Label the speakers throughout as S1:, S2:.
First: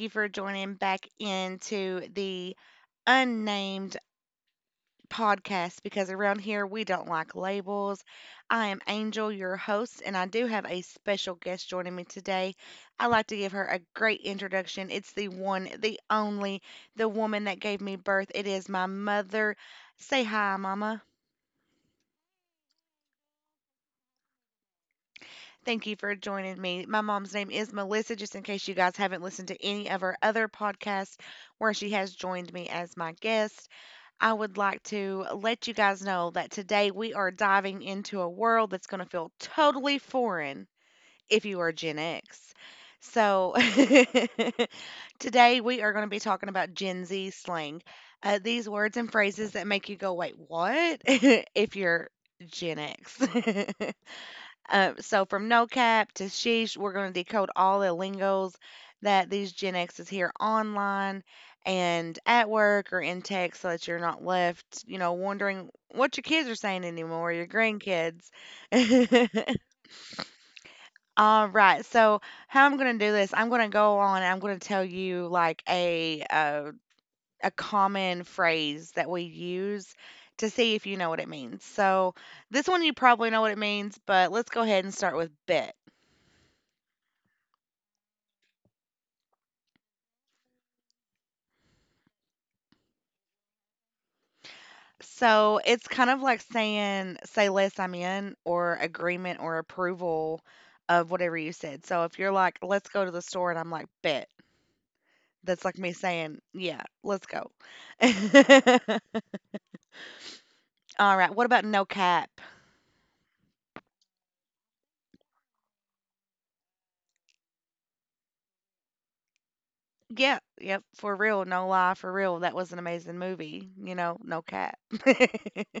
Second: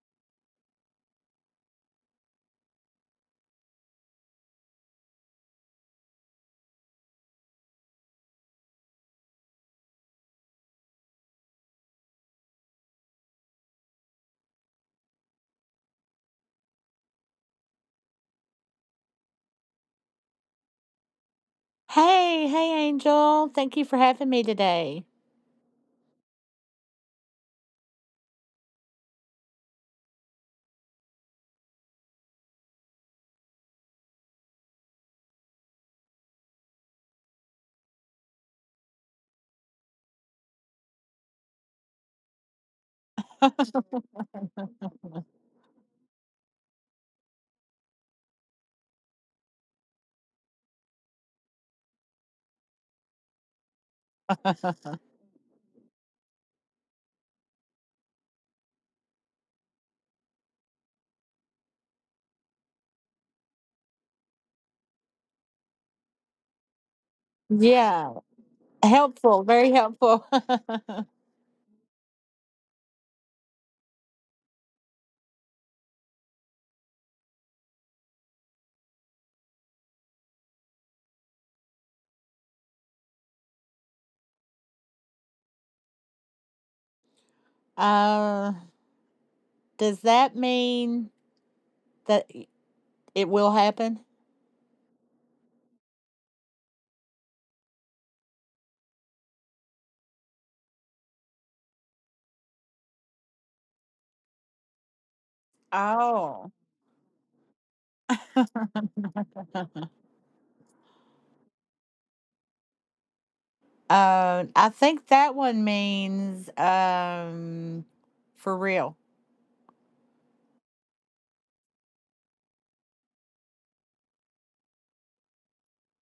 S1: you for joining back into the unnamed podcast because around here we don't like labels. I am Angel, your host, and I do have a special guest joining me today. I'd like to give her a great introduction. It's the one, the only, the woman that gave me birth. It is my mother. Say hi, Mama.
S2: Hey, hey, Angel. Thank you for having me today.
S1: Thank you for joining me. My mom's name is Melissa, just in case you guys haven't listened to any of her other podcasts where she has joined me as my guest. I would like to let you guys know that today we are diving into a world that's going to feel totally foreign if you are Gen X. So, today we are going to be talking about Gen Z slang. These words and phrases that make you go, wait, what? If you're Gen X. Uh, so from no cap to sheesh, we're going to decode all the lingos that these Gen Xs hear online and at work or in text so that you're not left, wondering what your kids are saying anymore, your
S2: Yeah,
S1: grandkids.
S2: helpful, very helpful.
S1: All right. So how I'm going to do this, I'm going to tell you like a common phrase that we use to see if you know what it means. So this one you probably know what it means, but let's go ahead and start with bit.
S2: Uh, does that mean that y- it will happen?
S1: So it's kind of like saying, say less, I'm in, or agreement or approval of whatever you said. So if you're like, let's go to the store, and I'm like, bet. That's like me
S2: Oh.
S1: saying, yeah, let's go.
S2: Uh,
S1: All right. What about no cap?
S2: I think that one means for real.
S1: Yeah. Yep. For real. No lie. For real. That was an amazing movie. You know, no cap.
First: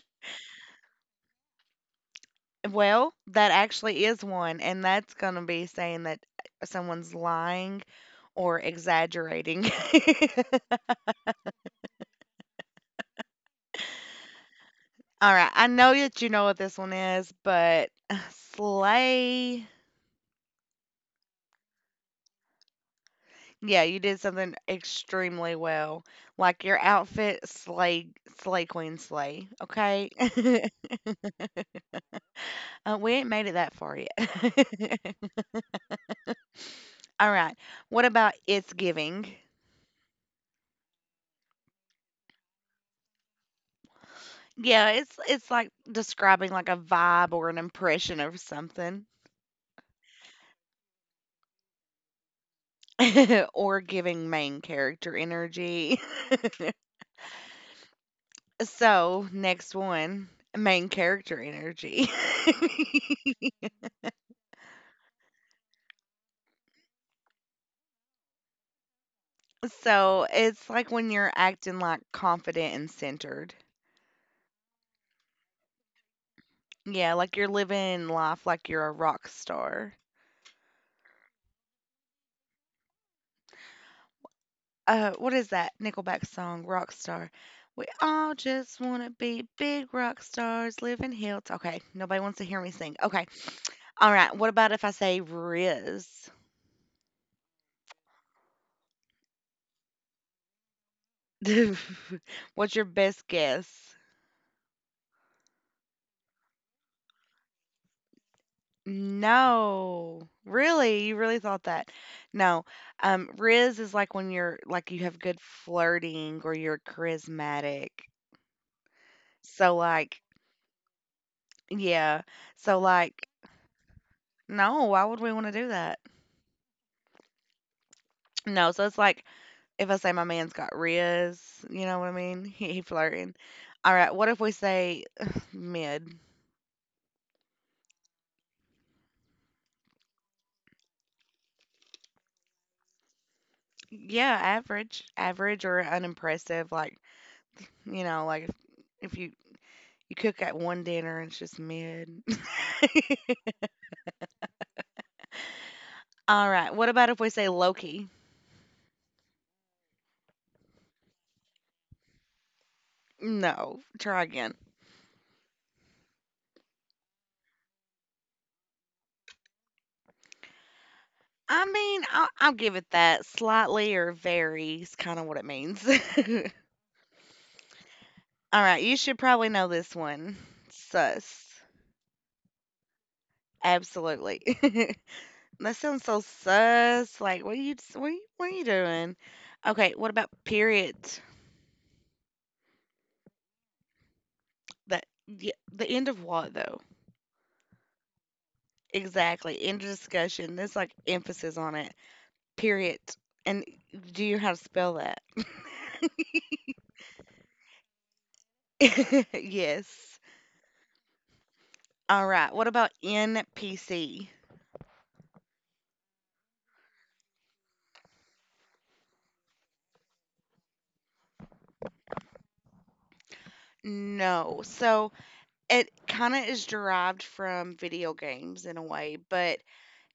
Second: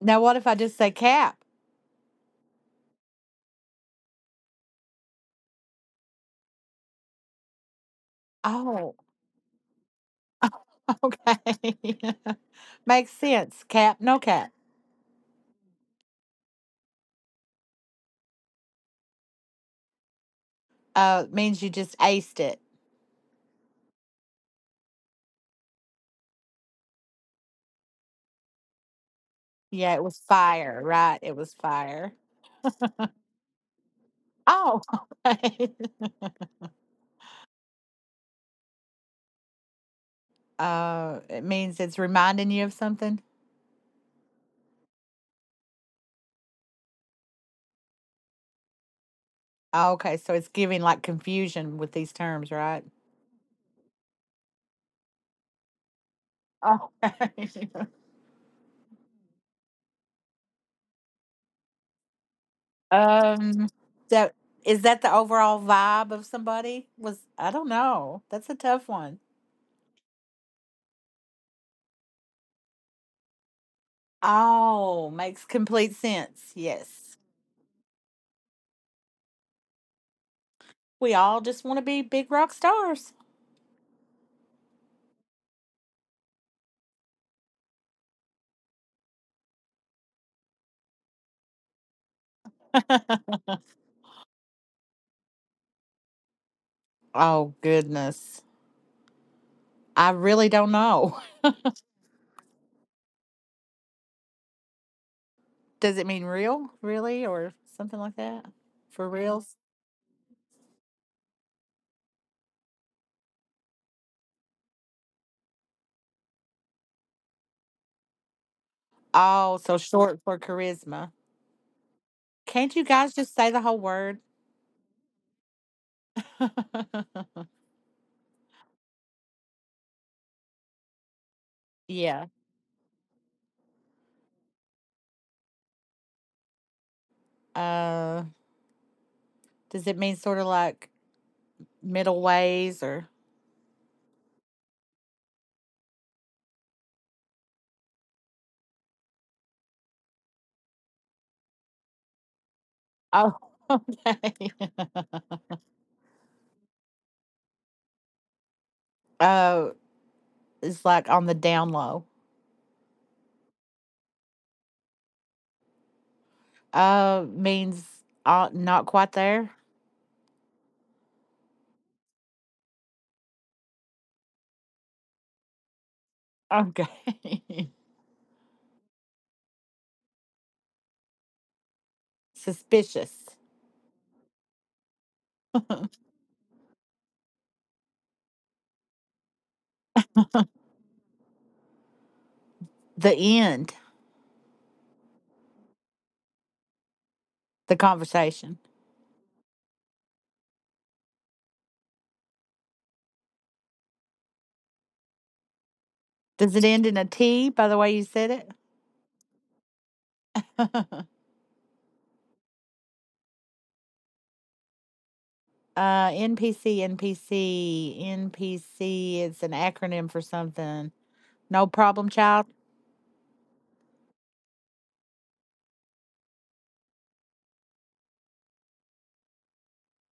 S2: Now, what if I just say cap?
S1: Well, that actually is one, and that's going to be saying that someone's lying or
S2: Oh,
S1: exaggerating.
S2: okay. Makes sense. Cap, no cap.
S1: Alright, I know that you know what this one is, but slay.
S2: Means you just aced it.
S1: Yeah, you did something extremely well. Like, your outfit, slay, slay, queen, slay,
S2: Yeah, it
S1: okay?
S2: was fire, right? It was fire.
S1: We ain't made it that far
S2: Oh,
S1: yet.
S2: okay.
S1: Alright, what about It's Giving?
S2: It means it's reminding you of something.
S1: Yeah, it's like describing, like, a vibe or an impression of something,
S2: Oh, okay, so it's giving like confusion with these terms, right?
S1: or giving main character energy.
S2: Oh.
S1: So, next one, main character energy.
S2: um. So is that the overall vibe of somebody? Was I don't know. That's a tough one.
S1: So, it's like when you're acting, like, confident and centered.
S2: Oh, makes complete sense.
S1: Yeah,
S2: Yes.
S1: like you're living life like you're a rock star.
S2: We all just want to be big rock stars.
S1: What is that Nickelback song, Rock Star? We all just wanna be big rock stars living hill. Okay, nobody wants to hear me sing. Okay. Alright, what about if I say Riz?
S2: Oh, goodness. I really don't know.
S1: What's your best guess?
S2: Does it mean real, really, or something like that? For reals?
S1: No. Really? You really thought that? No. Riz is like when you have good flirting or you're charismatic.
S2: Oh,
S1: So
S2: so
S1: like,
S2: short for charisma.
S1: yeah. So
S2: Can't you guys
S1: like,
S2: just say the whole word?
S1: no, why would we want to do that? No, so it's like if I say my man's got riz, you know what I
S2: Yeah.
S1: mean? He flirting. All right, what if we say mid?
S2: Uh, does it mean sort of like middle ways or?
S1: Yeah, average, average or unimpressive. Like, you know, like if you you cook at one dinner and it's just mid.
S2: Oh, okay.
S1: Alright, what about if we say Loki?
S2: Oh, it's like on the down low.
S1: No, try again.
S2: Means not quite there.
S1: I mean, I'll give it that. Slightly or very is kind of what it means.
S2: Okay.
S1: All right, you should probably know this one. Sus.
S2: Suspicious.
S1: Absolutely. That sounds so sus. Like, what are you doing? Okay, what about period?
S2: The end.
S1: That y the end of what though?
S2: The conversation.
S1: Exactly. End of discussion. There's like emphasis on it. Period. And do you know how to spell that?
S2: Does it end in a T by the way you said it?
S1: Yes.
S2: uh,
S1: All right. What about NPC?
S2: NPC, NPC, NPC. It's an acronym for something. No problem, child.
S1: No. So it kind of is derived from video games in a way, but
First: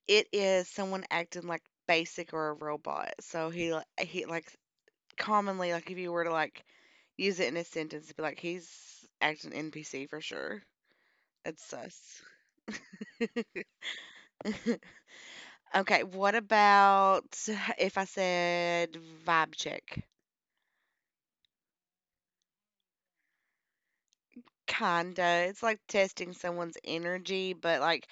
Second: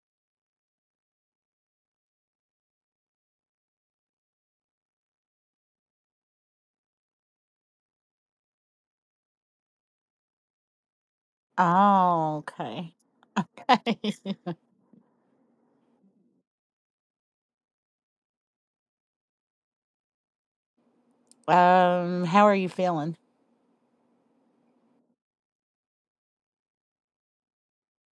S1: it is someone acting like basic or a robot. So he li- he like commonly, like if you were to like use it in a sentence, it'd be like he's acting NPC for sure. It's sus.
S2: Oh, okay.
S1: Okay. What about if I said vibe check?
S2: How are you feeling?
S1: Kinda. It's like testing someone's energy, but like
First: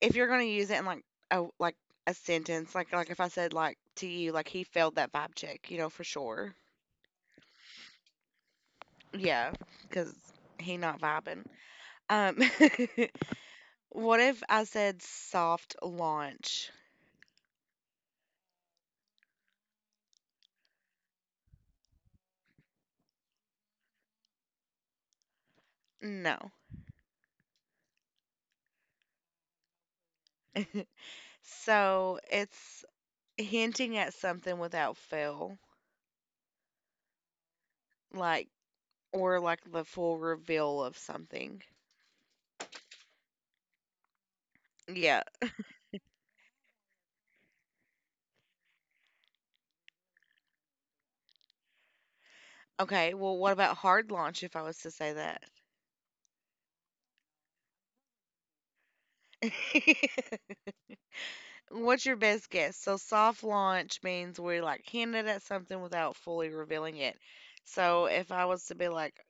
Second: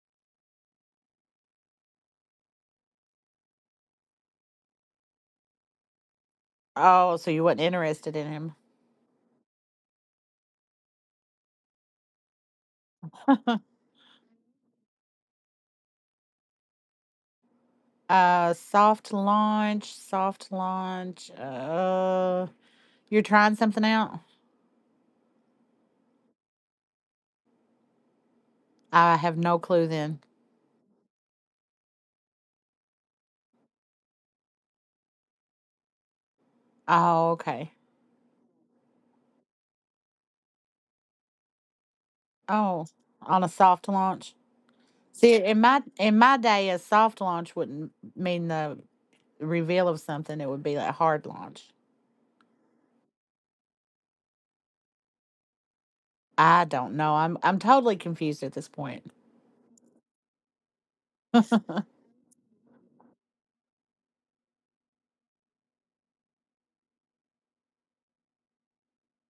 S1: if you're gonna use it in a like a sentence, if I said like to you, like he failed that vibe check, you know for sure.
S2: Oh, so you wasn't interested in him.
S1: Yeah, because he not vibing. Um, what if I said soft launch?
S2: Soft launch, soft launch. You're trying something out?
S1: No.
S2: I have no clue then.
S1: So it's hinting at something without fail,
S2: Oh, okay.
S1: like or like the full reveal of something.
S2: Oh, on a soft launch?
S1: Yeah.
S2: See, in my day, a soft launch wouldn't mean the reveal of something. It would be a hard launch.
S1: Okay. Well, what about hard launch? If I was to say that.
S2: I don't know. I'm totally confused at this point.
S1: What's your best guess? So soft launch means we're like hinted at something without fully revealing it. So if I was to be like,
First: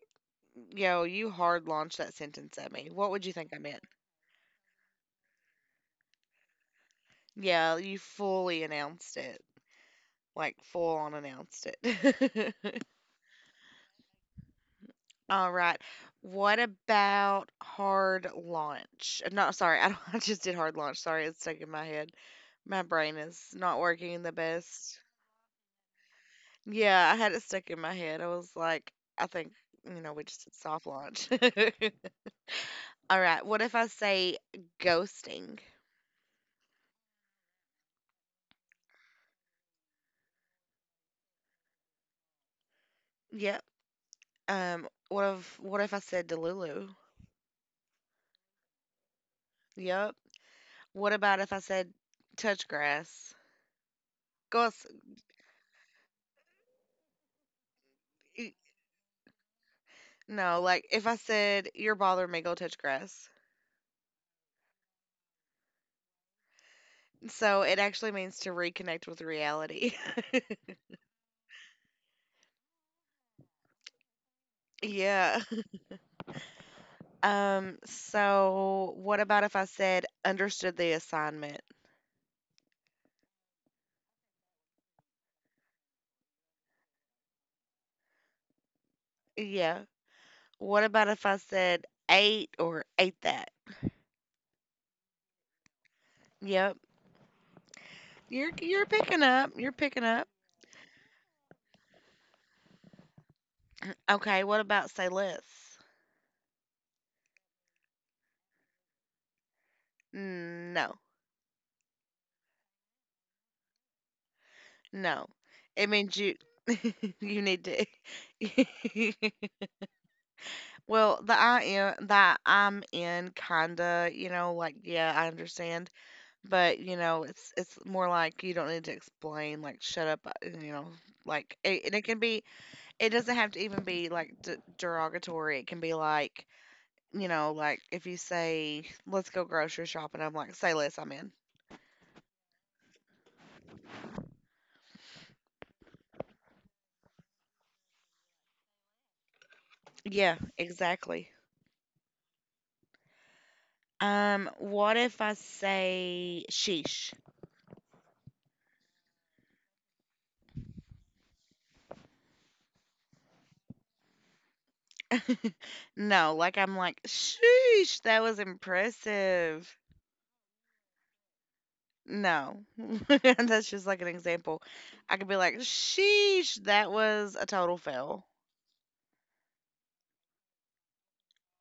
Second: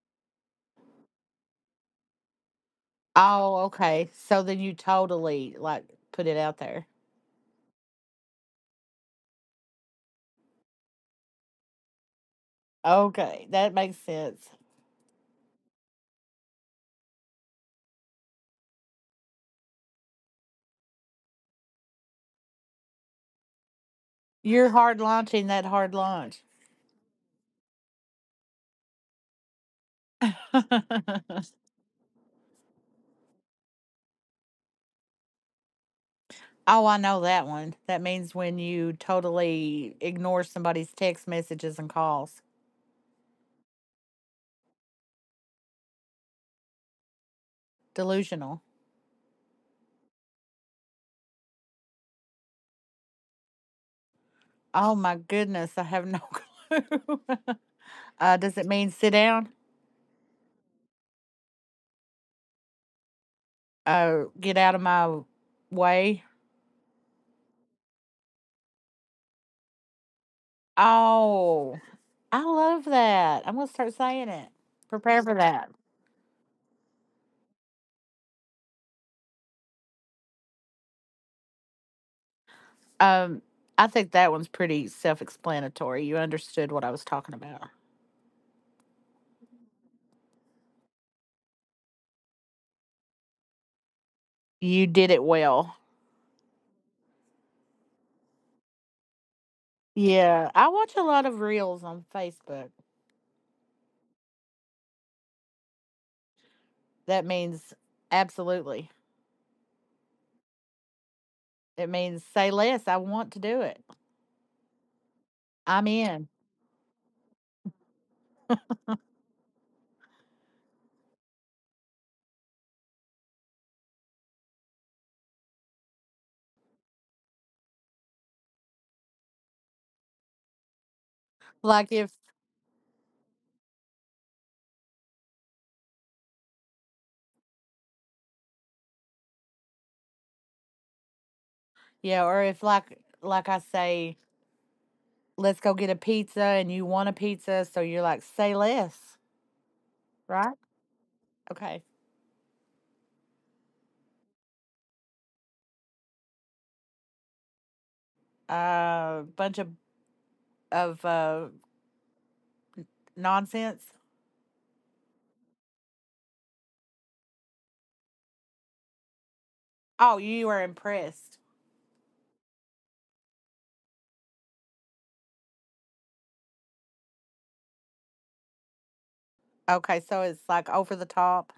S1: yo, you hard launched that sentence at me, what would you think
S2: Oh,
S1: I meant?
S2: okay. So then you totally like put it out there.
S1: Yeah, you fully announced it, like full on announced it.
S2: Okay, that makes sense.
S1: All right. What about hard launch? No, sorry, I, don't, I just did hard launch. Sorry, it's stuck in my head. My brain is not working the
S2: You're hard
S1: best.
S2: launching that hard launch.
S1: Yeah, I had it stuck in my head. I was like, I think, you know, we just
S2: Oh,
S1: did soft launch. All right. What if I say ghosting?
S2: I know that one. That means when you totally ignore somebody's text messages and calls.
S1: Yep. What if I said Delulu?
S2: Delusional.
S1: Yep. What about if I said touch grass? Go s-
S2: Oh my goodness, I have no clue.
S1: y-
S2: Does it mean sit down?
S1: no, like if I said you're bothering me, go touch grass.
S2: Get out of my way.
S1: So it actually means to reconnect with reality.
S2: Oh, I love that. I'm gonna start saying it. Prepare for
S1: Yeah.
S2: that.
S1: So what about if I said understood the assignment?
S2: Um, I think that one's pretty self-explanatory. You understood what I was talking about.
S1: Yeah. What about if I said ate or ate that?
S2: You did it well.
S1: Yep. You're picking up. You're picking up.
S2: Yeah, I watch a lot of reels on Facebook.
S1: Okay, what about say less?
S2: That means absolutely.
S1: No.
S2: It means say less. I want to do it.
S1: No. It
S2: I'm
S1: means
S2: in.
S1: you you need to Well, the I am that I'm in kinda, you know, like yeah, I understand, but you know, it's more like you don't need to explain like shut up, you know, like it,
S2: Like
S1: and it
S2: if
S1: can be it doesn't have to even be like d derogatory. It can be like, you know, like if you say, let's go grocery shopping, I'm like, say less, I'm in.
S2: Yeah, or if like I say, let's go get a pizza and you want a pizza, so you're like, say less,
S1: Yeah,
S2: right?
S1: exactly.
S2: Okay.
S1: What if I say sheesh?
S2: Bunch of nonsense.
S1: No, like I'm like, sheesh, that was impressive.
S2: Oh, you were impressed.
S1: No, that's just like an example. I could be like, sheesh, that was a total fail.
S2: Okay, so it's like over the top.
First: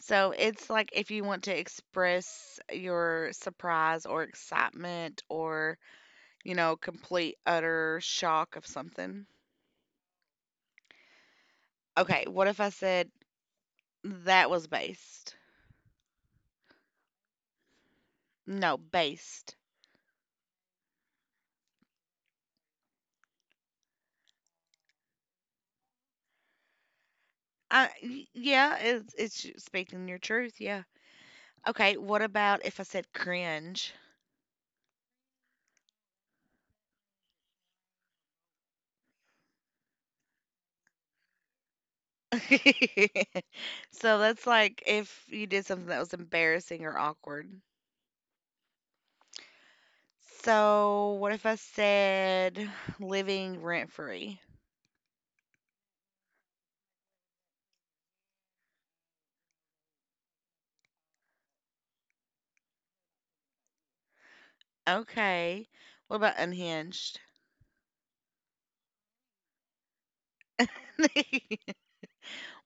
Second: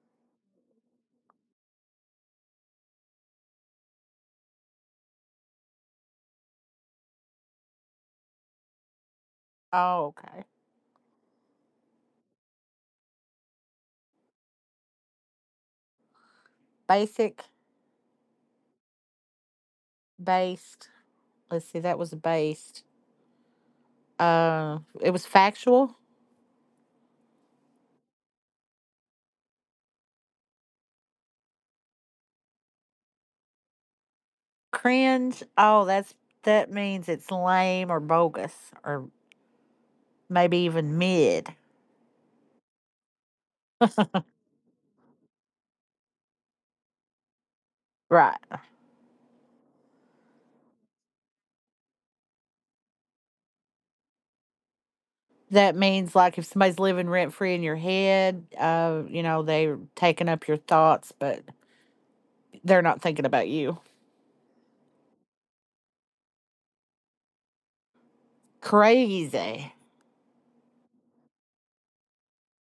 S1: So it's like if you want to express your surprise or excitement or, you know, complete utter shock of something.
S2: Oh, okay.
S1: Okay, what if I said that was based?
S2: Basic.
S1: No, based.
S2: Based, let's see, that was based, it was factual.
S1: Yeah, it's you speaking your truth. Yeah. Okay, what about if I said cringe?
S2: Cringe. That means it's lame or bogus, or maybe even mid.
S1: So that's like if you did something that was embarrassing or awkward.
S2: Right.
S1: So what if I said living rent free?
S2: That means like if somebody's living rent free in your head, you know, they're taking up your thoughts, but they're not thinking about you.
S1: Okay. What about unhinged?
S2: Crazy.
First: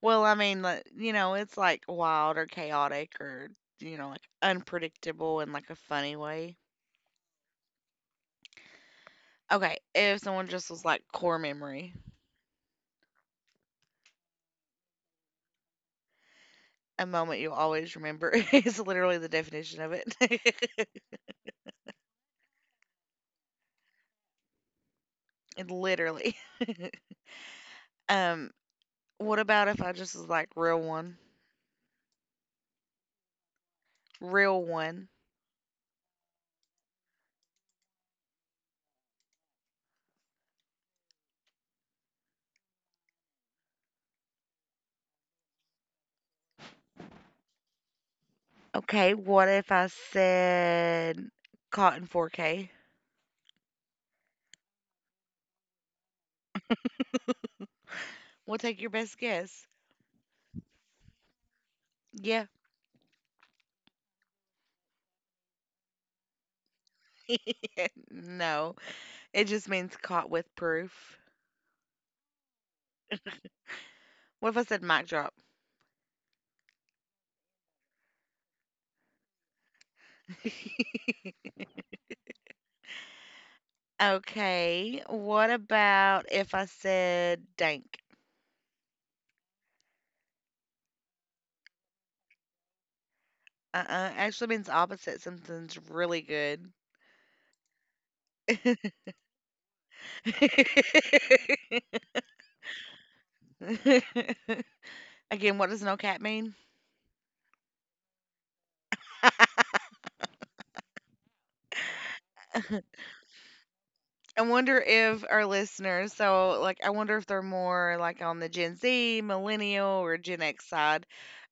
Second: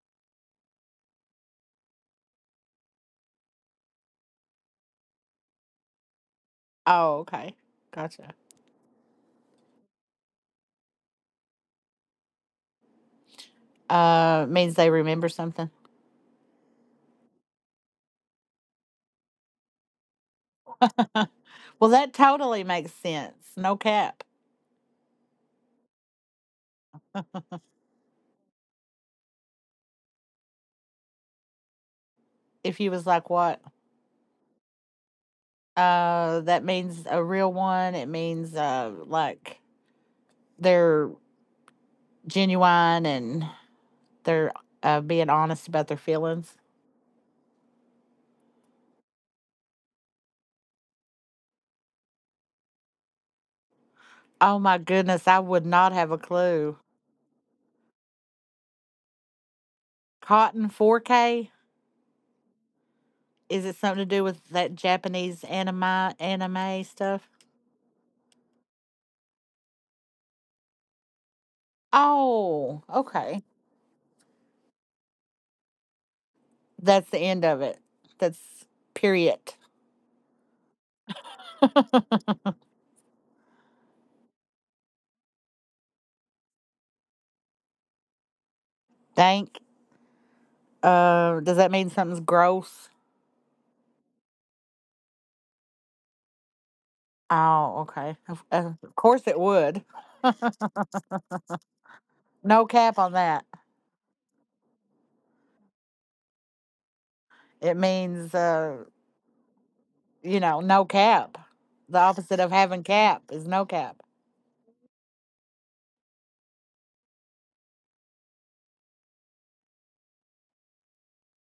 S1: Well, I mean, like, you know, it's like wild or chaotic or, you know, like unpredictable in like a funny way.
S2: Oh, okay. Gotcha.
S1: Okay, if someone just was like core memory,
S2: Means they remember something.
S1: a moment you'll always remember is literally the definition of it.
S2: Well, that totally makes sense. No cap.
S1: It literally. Um, what about if I just was like real one?
S2: If he was like, what?
S1: Real one.
S2: That means a real one. It means like they're genuine and they're being honest about their feelings.
S1: Okay, what if I said cotton 4K?
S2: Oh my goodness, I would not have a clue.
S1: We'll take your best guess.
S2: Cotton 4K?
S1: Yeah.
S2: Is it something to do with that Japanese anime stuff?
S1: No, it just means caught with proof.
S2: Oh, okay.
S1: What if I said mic drop?
S2: That's the end of it. That's period.
S1: Okay. What about if I said dank?
S2: Thank. Does that mean something's gross?
S1: Uh-uh. Actually means opposite. Something's really good.
S2: Oh, okay. Of course it would. No cap on that.
S1: Again, what does no cat mean?
S2: It means, no cap. The opposite of having cap is no cap.
S1: I wonder if our listeners, so like, I wonder if they're more like on the Gen Z, millennial, or Gen X side,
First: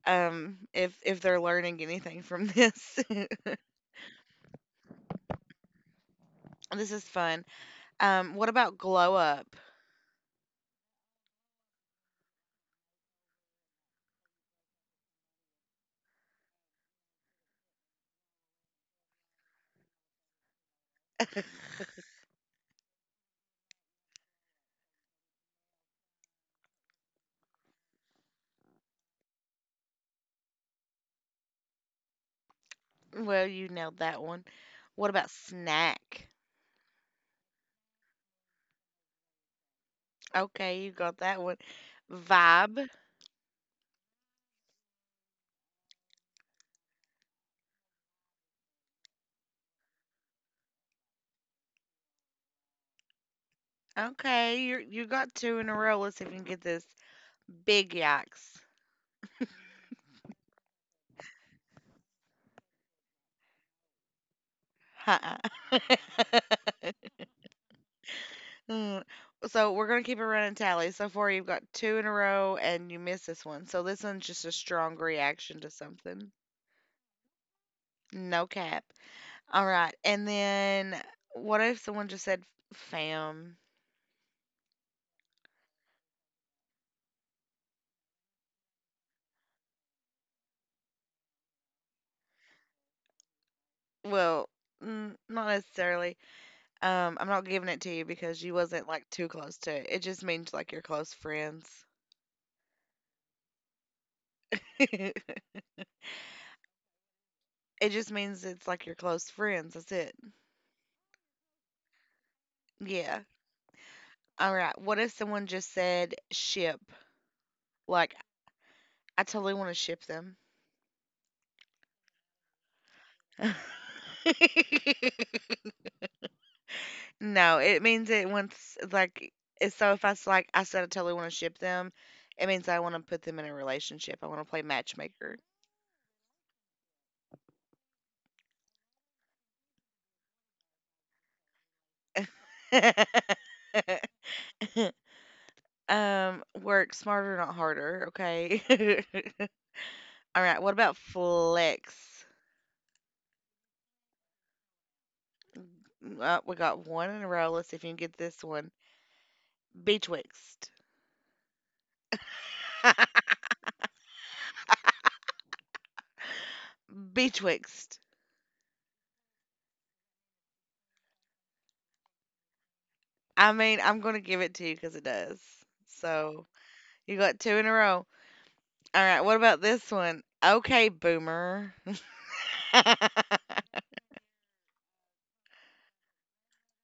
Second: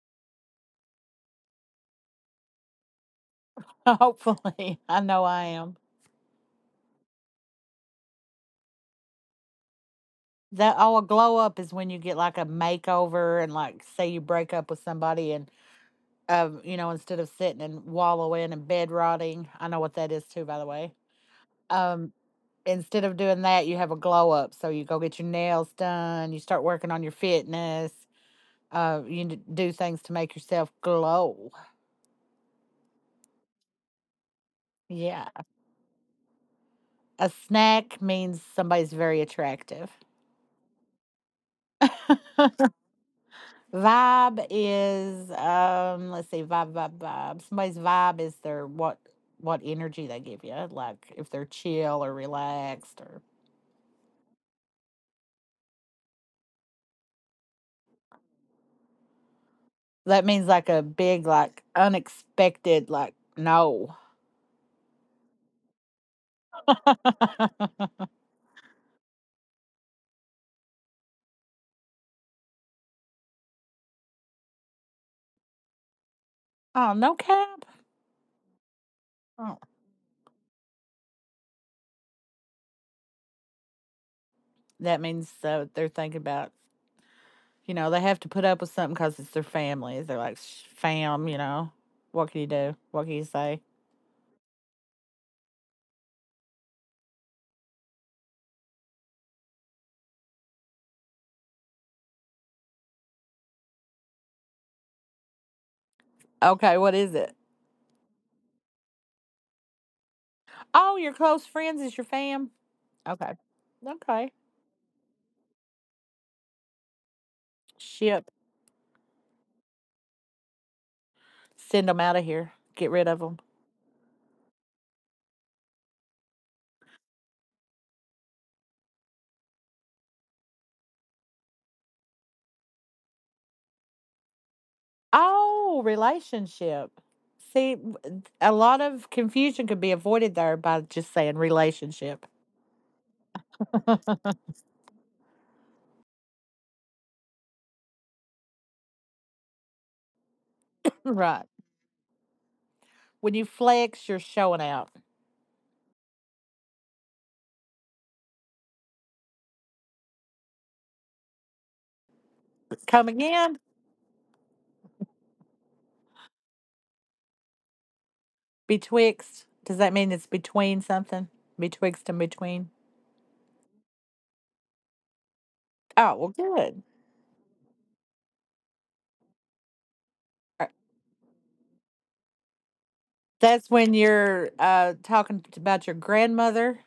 S1: if they're learning anything from this.
S2: Hopefully, I know I am.
S1: This is fun. What about glow up?
S2: A glow up is when you get like a makeover, and like, say you break up with somebody, and instead of sitting and wallowing and bed rotting, I know what that is too, by the way. Um Instead of doing that, you have a glow up. So you go get your nails done, you start working on your fitness, you do things to make yourself glow.
S1: Well, you nailed that one. What
S2: Yeah.
S1: about snack?
S2: A snack means somebody's very attractive.
S1: Okay, you got that one. Vibe.
S2: Vibe is, let's see, vibe, vibe, vibe. Somebody's vibe is their what energy they give you. Like if they're chill or relaxed, or
S1: Okay, you got two in a row. Let's see if you can get this. Big yikes.
S2: that means like a big, like unexpected, like, no.
S1: Huh.
S2: Oh,
S1: Mm, so we're gonna keep a running tally. So far, you've got two in a row, and you missed this one. So this one's just a strong reaction to something.
S2: no cap.
S1: No cap.
S2: Oh.
S1: All right, and then what if someone just said "fam"?
S2: That means they're thinking about, they have to put up with something because it's their family. They're like, Fam, what can you do? What can you say?"
S1: Well, mm, not necessarily. I'm not giving it to you because you wasn't like too close to it. It just means like you're close friends.
S2: Okay, what is it?
S1: It just means it's like you're close friends. That's it.
S2: Oh, your close friends is your fam.
S1: Yeah.
S2: Okay. Okay.
S1: All right. What if someone just said ship? Like,
S2: Ship.
S1: I totally want to ship them.
S2: Send them out of here. Get rid of them.
S1: No, it means it once like it's so if like I said I totally want to ship them, it means I want to put them in a relationship. I want to play matchmaker.
S2: Oh, relationship. See, a lot of confusion could be avoided there by just saying relationship.
S1: Work smarter, not harder, okay? All right, what about
S2: Right.
S1: flex?
S2: When you flex, you're showing out.
S1: We got one in a row. Let's see if you can get this one. Betwixt.
S2: Come again?
S1: Betwixt.
S2: Betwixt. Does that mean it's between something? Betwixt and between?
S1: I mean, I'm going to give it to you because it does.
S2: Oh, well,
S1: So
S2: good.
S1: you got two in a row. All right, what about this one?
S2: Uh,
S1: Okay, boomer.
S2: That's when you're talking about your grandmother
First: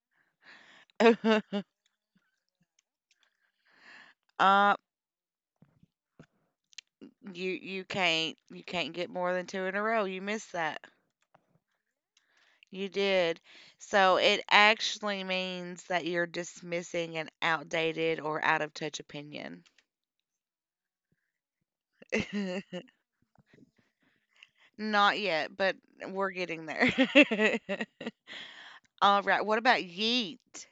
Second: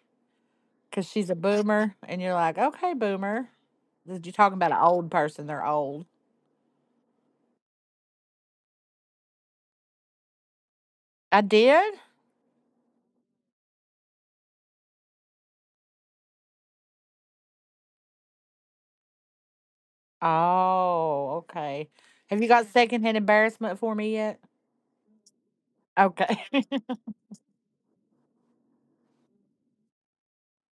S2: because she's a boomer and you're like, okay, boomer. You're talking about
S1: uh,
S2: an old person. They're old.
S1: you can't you can't get more than two in a row. You missed that.
S2: I did?
S1: You did. So it actually means that you're dismissing an outdated or out of touch opinion.
S2: Oh, okay. Have you got secondhand embarrassment for me yet?
S1: Not yet, but we're
S2: Okay.
S1: getting there. All right. What about yeet?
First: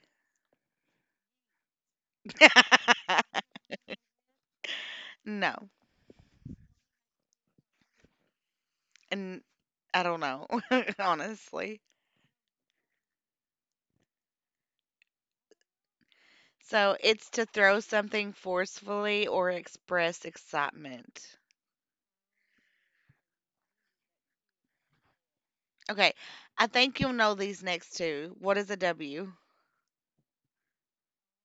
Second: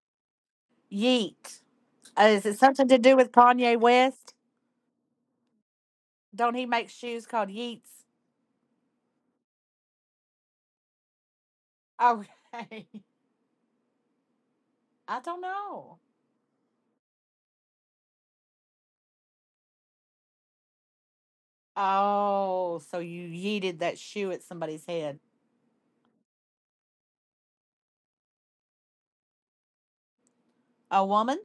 S2: Yeet. Is it something to do with Kanye West?
S1: No.
S2: Don't he make shoes called Yeets?
S1: And I don't know, honestly.
S2: Okay. I don't know.
S1: So it's to throw something forcefully or express excitement.
S2: Oh, so you yeeted that shoe at somebody's head.
S1: Okay. I think you'll know these next two. What is a W?
S2: A woman?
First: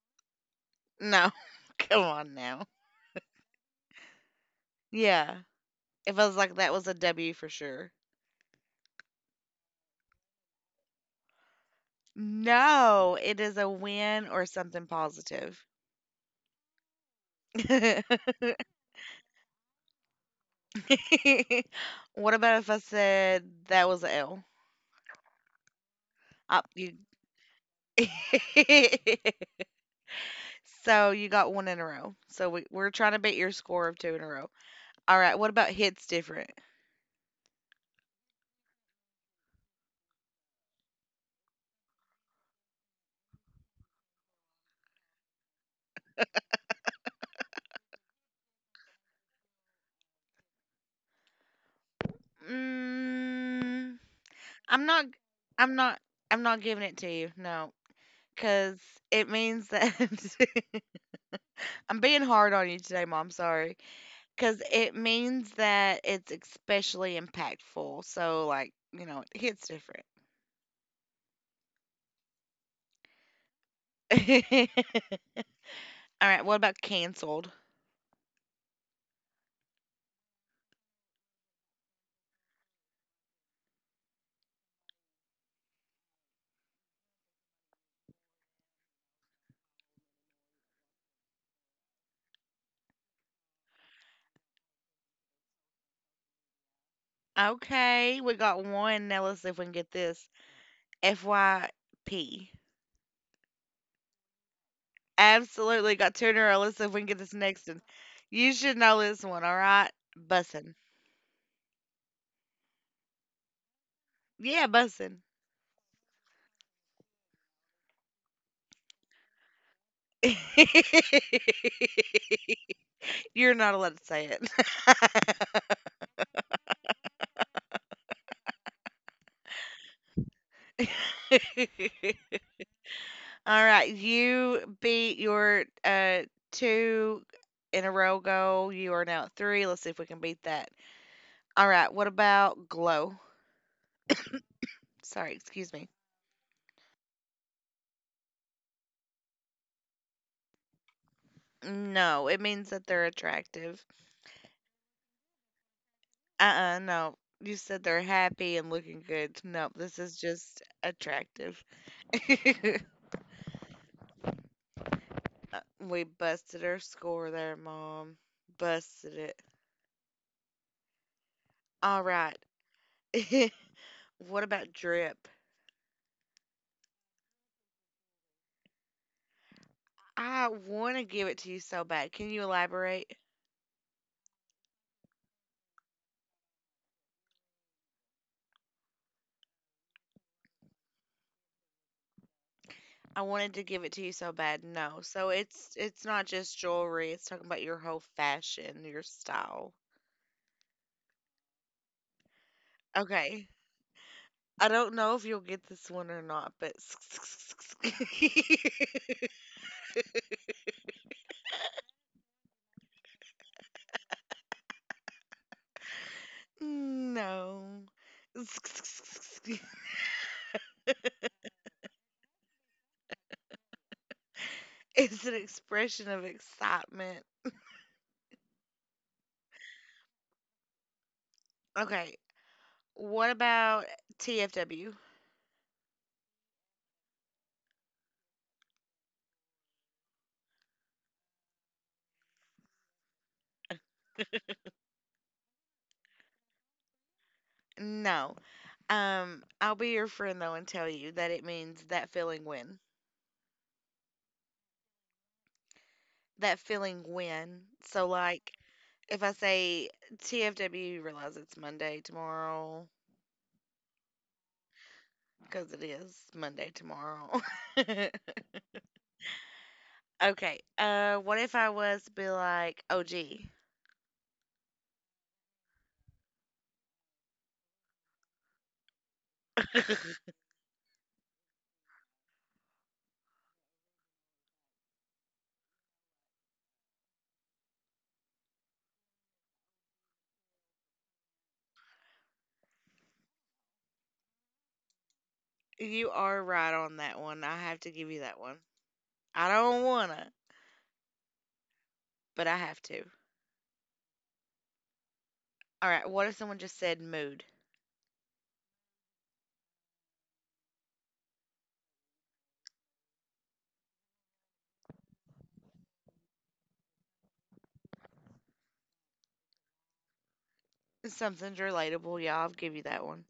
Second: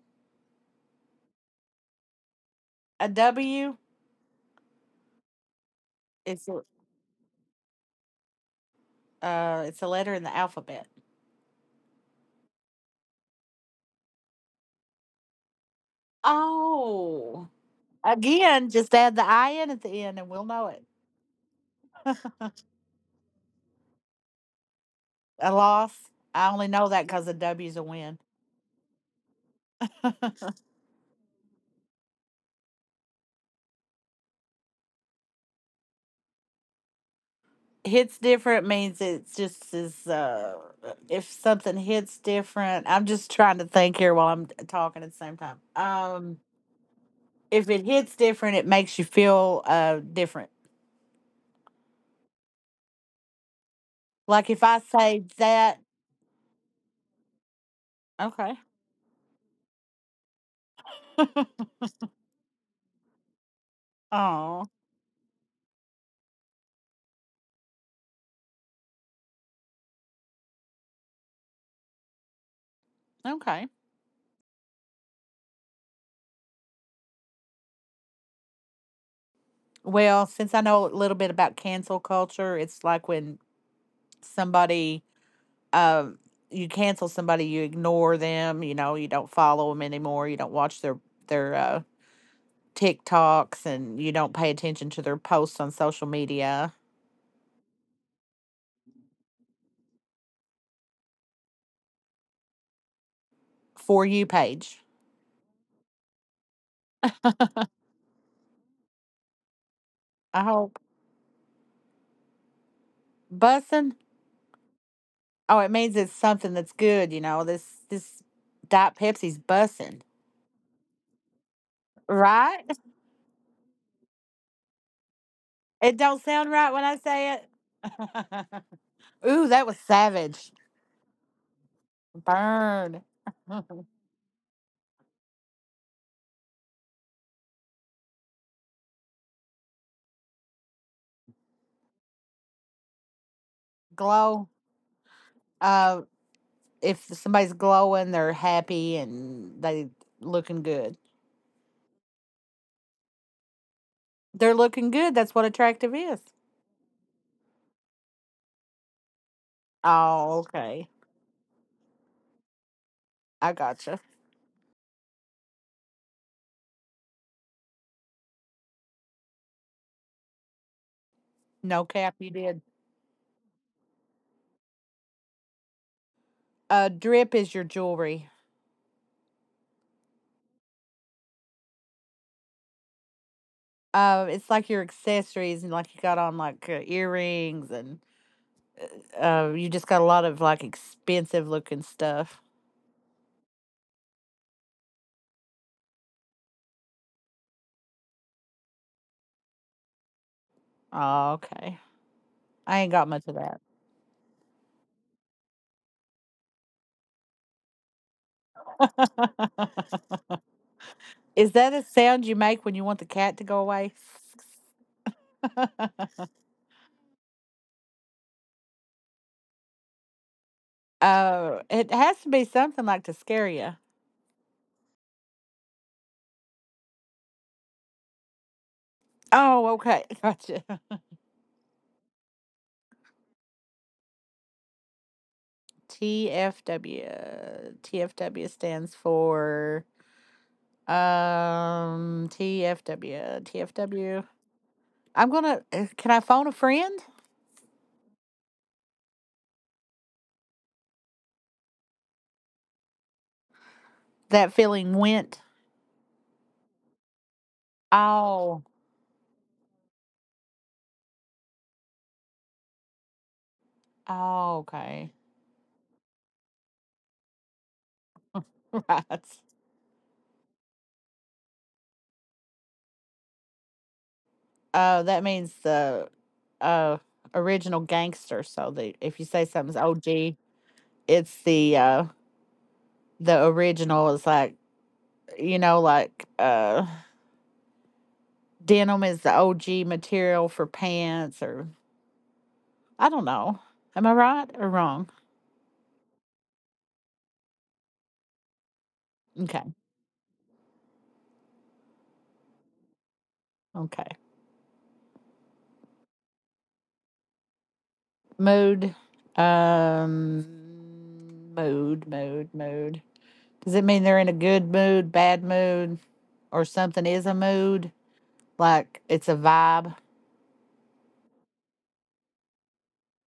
S1: No. Come on now.
S2: A W?
S1: Yeah. It feels
S2: It's
S1: like
S2: a-
S1: that was a W for sure.
S2: it's a letter in the alphabet.
S1: No, it is a win or something positive.
S2: Oh. Again, just add the I in at the end and we'll know it.
S1: What about if I said that was a L?
S2: A loss. I only
S1: You.
S2: know that because a W is a win.
S1: So you got one in a row. So we're trying to beat your score of two in a row. All right. What about hits different?
S2: Hits different means, it's just is if something hits different, I'm just trying to think here while I'm talking at the same time. If it hits different, it makes you feel different,
S1: Mm,
S2: like if I
S1: I'm not.
S2: say
S1: I'm
S2: that.
S1: not. I'm not giving it to you. No,
S2: Okay.
S1: because it means that I'm being hard on you today, Mom. Sorry. Because
S2: Oh,
S1: it means that it's especially impactful. So like, you know, it hits different.
S2: okay.
S1: Alright, what about canceled?
S2: Well, since I know a little bit about cancel culture, it's like when somebody um you cancel somebody, you ignore them, you don't follow them anymore, you don't watch their TikToks, and you don't pay attention to their posts on social media.
S1: Okay, we got one. Now let's see if we can get this. FYP.
S2: For you page.
S1: Absolutely got two in a row. Let's see if we can get this next one. You should know this one, all right?
S2: I
S1: Bussin'.
S2: hope. Bussin.
S1: Yeah, bussin'.
S2: Oh, it means it's something that's good. You know this Diet Pepsi's bussin, right?
S1: You're not allowed to say it.
S2: It don't sound right when I say it. Ooh, that was savage. Burn.
S1: All right, you beat your two in a row goal. You are now at three. Let's see if we can beat that. All right, what about glow?
S2: Glow.
S1: Sorry, excuse me.
S2: Uh, if somebody's glowing, they're happy and they looking good.
S1: No, it means that they're attractive.
S2: They're looking good. That's what attractive is.
S1: Uh-uh, no. You said they're happy and looking good. No, this is
S2: Oh,
S1: just
S2: okay.
S1: attractive.
S2: I gotcha.
S1: We busted our score there, Mom. Busted it.
S2: No
S1: All
S2: cap, you
S1: right.
S2: did.
S1: What about drip?
S2: Drip is your jewelry.
S1: I want to give it to you so bad. Can you elaborate?
S2: It's like your accessories, and like you got on like earrings, and you just got a lot of like expensive looking stuff.
S1: I wanted to give it to you so bad. No. So it's not just jewelry. It's talking about your whole fashion, your style.
S2: Oh, okay. I ain't got much of
S1: Okay. I don't know if you'll get this one or not, but
S2: that. Is that a sound you make when you want the cat to go away?
S1: no.
S2: It has to be something like to scare you.
S1: It's an expression of excitement.
S2: Oh, okay. Gotcha.
S1: Okay, what about TFW?
S2: TFW. TFW stands for, TFW, TFW. I'm gonna. Can I phone a friend?
S1: No. I'll be your friend though and tell you that it means that feeling when.
S2: That feeling went.
S1: That feeling when. So like
S2: Oh,
S1: if I say TFW, you realize it's Monday tomorrow
S2: oh, okay,
S1: because it is Monday tomorrow.
S2: right.
S1: Okay. What if I was to be like, "Oh, gee,
S2: Oh, that means the uh original gangster. So the if you say something's OG, it's the original, is like, like, denim is the OG material for pants, or I don't know. Am I right or wrong?
S1: you are right on that one. I have to give you that one. I
S2: Okay,
S1: don't wanna, but I have to."
S2: okay.
S1: All right. What if someone just said mood?
S2: Mode. Mode, mode, mode. Does it mean they're in a good mood, bad mood, or something is a mood? Like it's a vibe.
S1: Something's relatable. Yeah, I'll give you that one.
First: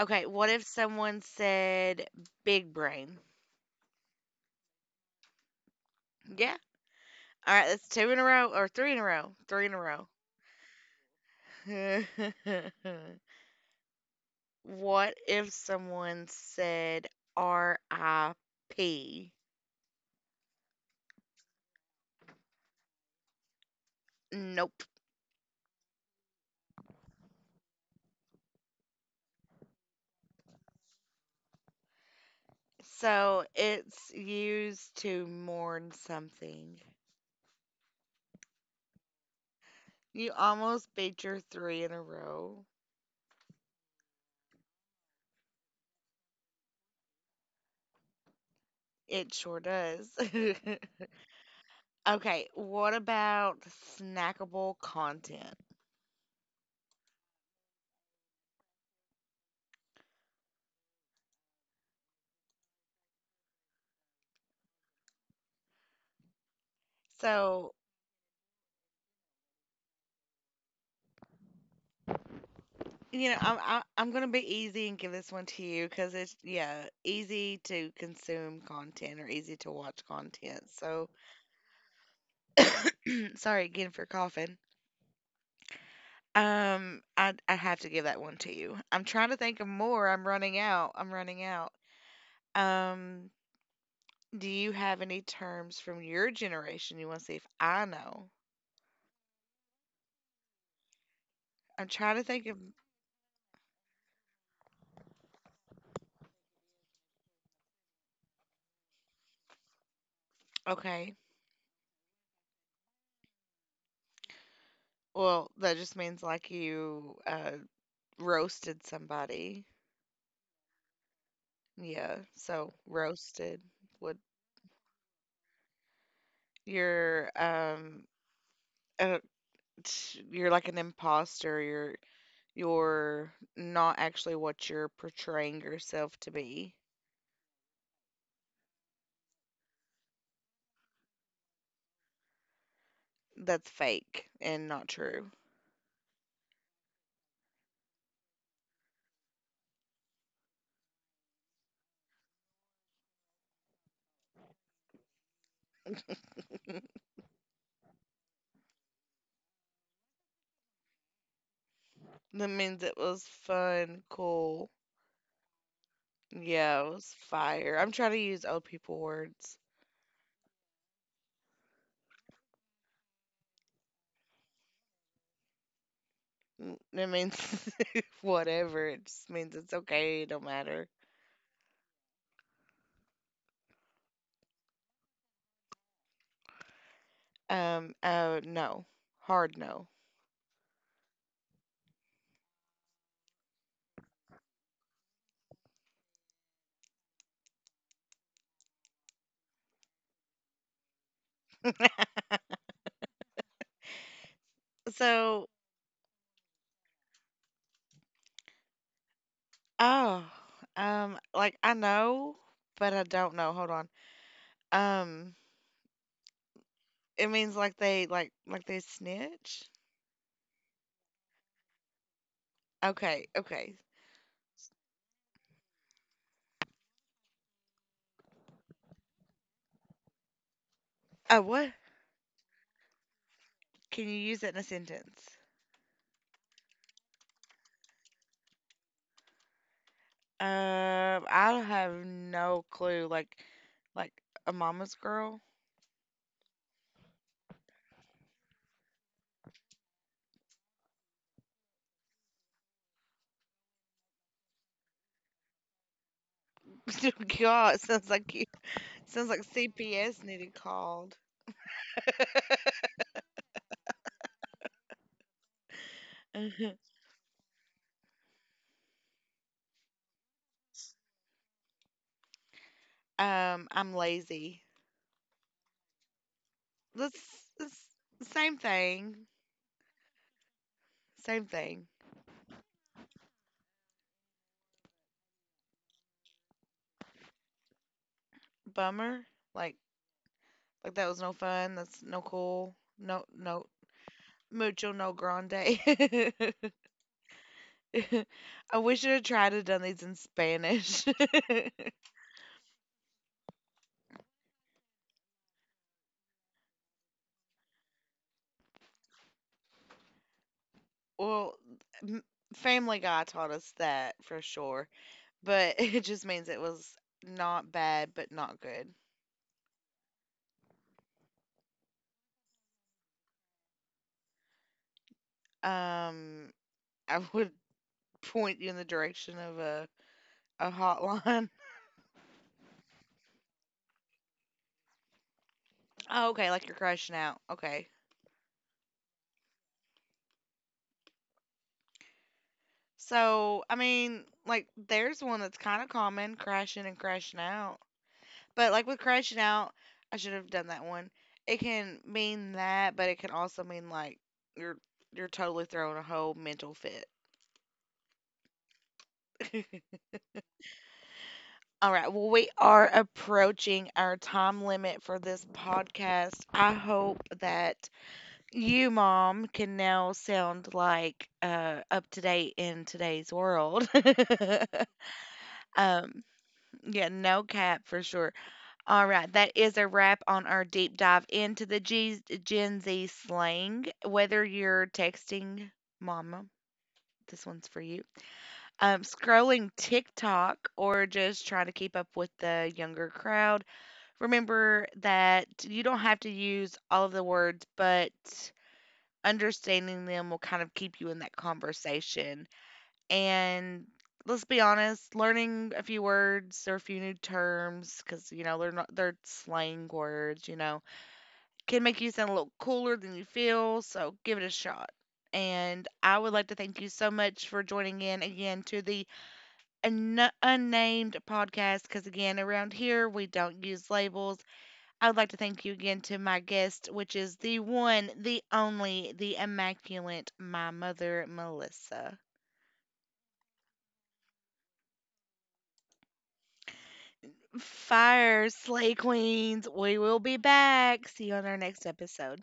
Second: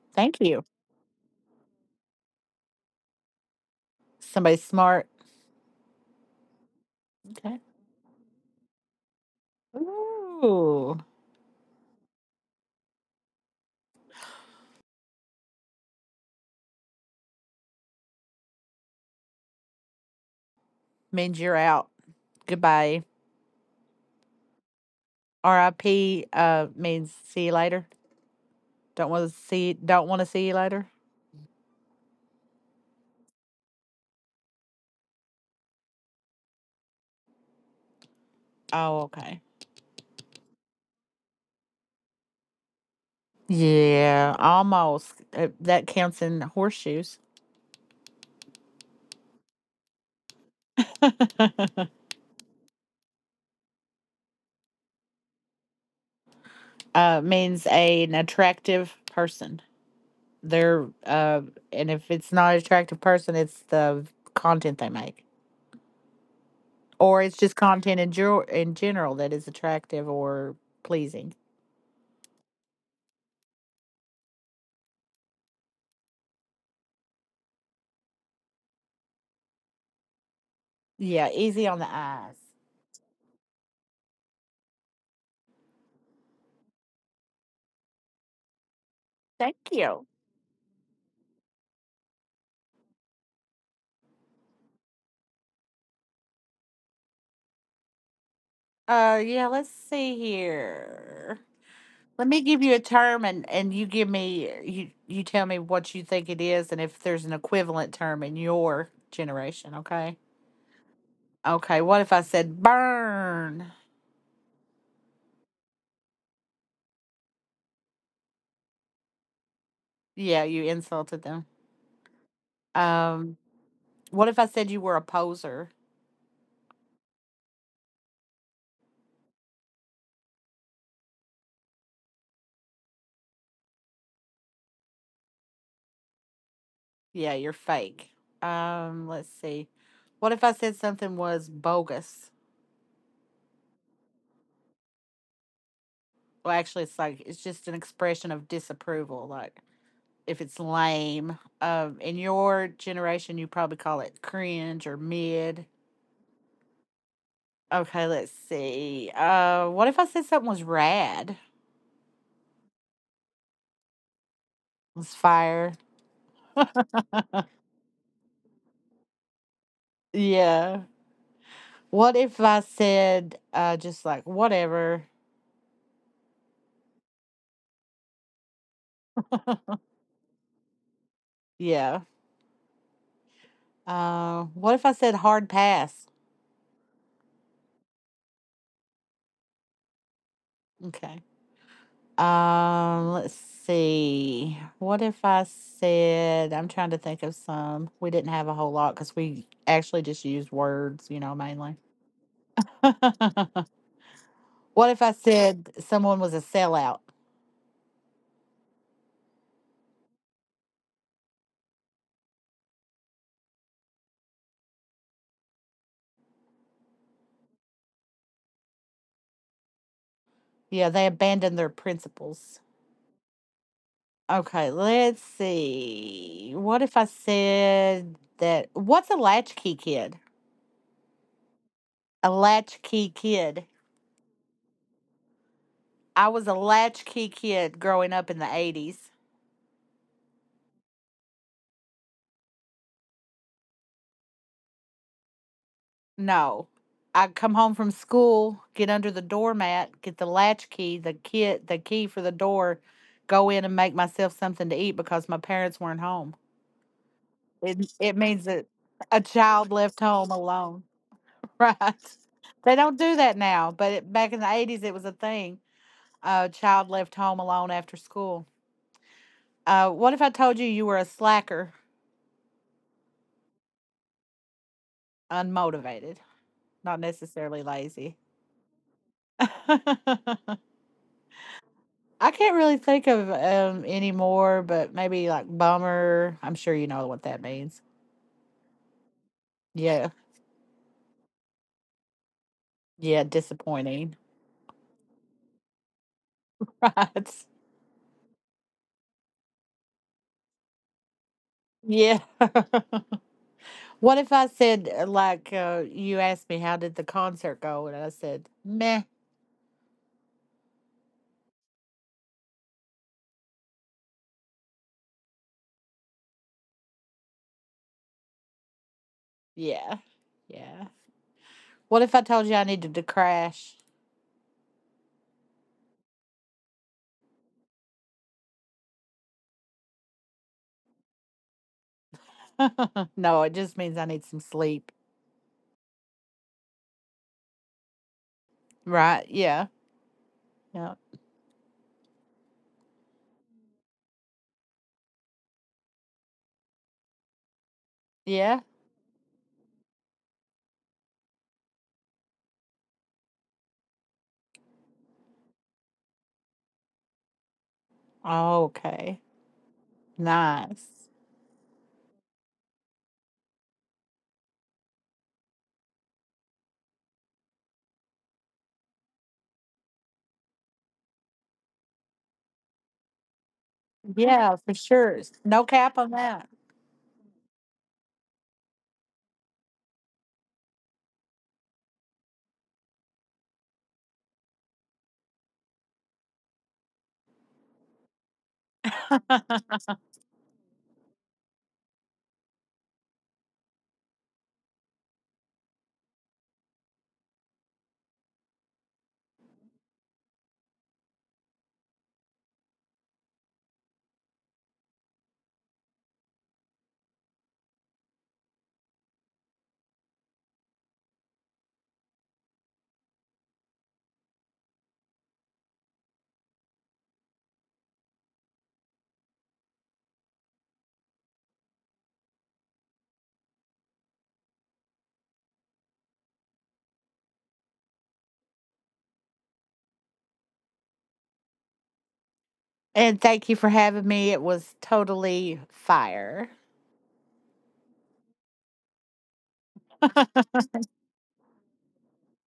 S1: Okay.
S2: Thank
S1: What if
S2: you.
S1: someone said big brain?
S2: Somebody smart.
S1: Yeah. All
S2: Okay.
S1: right. That's two in a row or three in a row. Three in a row.
S2: Ooh.
S1: What if someone said RIP?
S2: Means you're out. Goodbye.
S1: Nope.
S2: R.I.P. Means see you later. Don't want to see. Don't want to see you later.
S1: So it's used to mourn something.
S2: Oh, okay.
S1: You almost beat your three in a row.
S2: Yeah, almost. That counts in horseshoes.
S1: It sure does. Okay, what about snackable content?
S2: Means an attractive person. They're And if it's not an attractive person, it's the content they make, or it's just
S1: So,
S2: content in in general that is attractive or pleasing.
S1: you know, I'm gonna be easy and give this one to you because it's, yeah, easy to consume content or easy to watch content. So,
S2: Yeah, easy on the eyes.
S1: sorry again for coughing. I have to give that one to you. I'm trying to
S2: Thank
S1: think of
S2: you.
S1: more. I'm running out. I'm running out. Um, do you have any terms from your generation you want to see if I know?
S2: Yeah. Let's see here.
S1: I'm trying to
S2: Let me
S1: think of,
S2: give you a term, and you give me, you tell me what you think it is, and if there's an equivalent term in your generation. Okay.
S1: okay.
S2: Okay. What if I said burn?
S1: Well, that just means like you roasted somebody.
S2: Yeah, you insulted them.
S1: Yeah, so
S2: Um,
S1: roasted would
S2: what if I said you were a poser?
S1: you're um uh, you're like an imposter. You're not actually what you're portraying yourself to be.
S2: Yeah, you're fake. Let's see. What if I said something was bogus?
S1: That's fake and not true.
S2: Well, actually, it's just an expression of disapproval. Like if it's lame. In your generation, you probably call it cringe or mid. Okay, let's see. What if I said something was rad?
S1: That means it was fun, cool.
S2: Was fire?
S1: Yeah, it was fire. I'm trying to use old people words.
S2: Yeah. What if I said just like whatever?
S1: It means whatever. It just means it's okay. It don't matter.
S2: Yeah. What if I said hard pass?
S1: No. Hard no.
S2: Okay. Let's see. What if I said, I'm trying to think of some. We didn't have a whole lot because we actually just used words, mainly. What if I
S1: So.
S2: said someone was a sellout?
S1: Oh. Like I know, but I don't know. Hold on. Um. It means like they like they snitch.
S2: Yeah, they abandoned their principles.
S1: Okay. Okay.
S2: Okay, let's see. What if I said that? What's a latchkey kid?
S1: What?
S2: A latchkey kid.
S1: Can you use it in a sentence?
S2: I was a latchkey kid growing up in the 80s.
S1: I have no clue. Like a mama's girl.
S2: No. I'd come home from school, get under the doormat, get the latch key, the key for the door, go in and make myself something to eat because my parents weren't home.
S1: Oh God,
S2: It it means that a
S1: sounds like
S2: child left
S1: CPS
S2: home
S1: needed
S2: alone,
S1: called.
S2: right? They don't do that now, but back in the 80s, it was a thing. A child left home alone after school. What if I told you you were a slacker,
S1: I'm lazy.
S2: unmotivated, not
S1: That's
S2: necessarily
S1: it's
S2: lazy?
S1: same thing. Same thing.
S2: I can't really think of anymore, but maybe like bummer. I'm sure you know what that means.
S1: Bummer. Like
S2: Yeah.
S1: like that was no fun. That's no cool.
S2: Yeah,
S1: No no
S2: disappointing.
S1: mucho no grande. I
S2: Right.
S1: wish I had tried to done these in Spanish.
S2: Yeah. What if I said, like, you asked me how did the concert go and I said meh.
S1: Well, m- Family Guy taught us that for sure, but it just means it was not bad but not good.
S2: Yeah. Yeah. What if I told you I needed to crash?
S1: Um, I would point you in the direction of a hotline.
S2: No, it just means I need some sleep.
S1: Oh, okay, like you're crashing out. Okay.
S2: Right. Yeah. Yeah.
S1: So, I mean, like there's one that's kind of common, crashing and crashing out.
S2: Yeah.
S1: But like with crashing out, I should have done that one. It can mean that, but it can also mean like you're you're totally throwing a whole mental fit.
S2: Oh, okay. Nice.
S1: All right. Well, we are approaching our time limit for this podcast. I hope that you, Mom, can now sound like, up to date in today's world.
S2: Yeah, for sure. No cap on
S1: Um,
S2: that.
S1: yeah, no cap for sure. All right, that is a wrap on our deep dive into the Gen Z slang. Whether you're texting mama, this one's for you, scrolling TikTok, or just trying to keep up with the younger crowd, remember that you don't have to use all of the words, but understanding them will kind of keep you in that conversation. And let's be honest, learning a few words or a few new terms, because you know they're not they're slang words, you know, can make you sound a little cooler than you feel. So give it a shot. And I would like to thank you so much for joining in again to the unnamed podcast. Because again, around here we don't use labels. I would like to thank you again to my guest, which is the one, the only, the immaculate, my mother, Melissa.
S2: And thank you for having me. It was totally fire.
S1: Fire, Slay Queens. We will be back. See you on our next episode.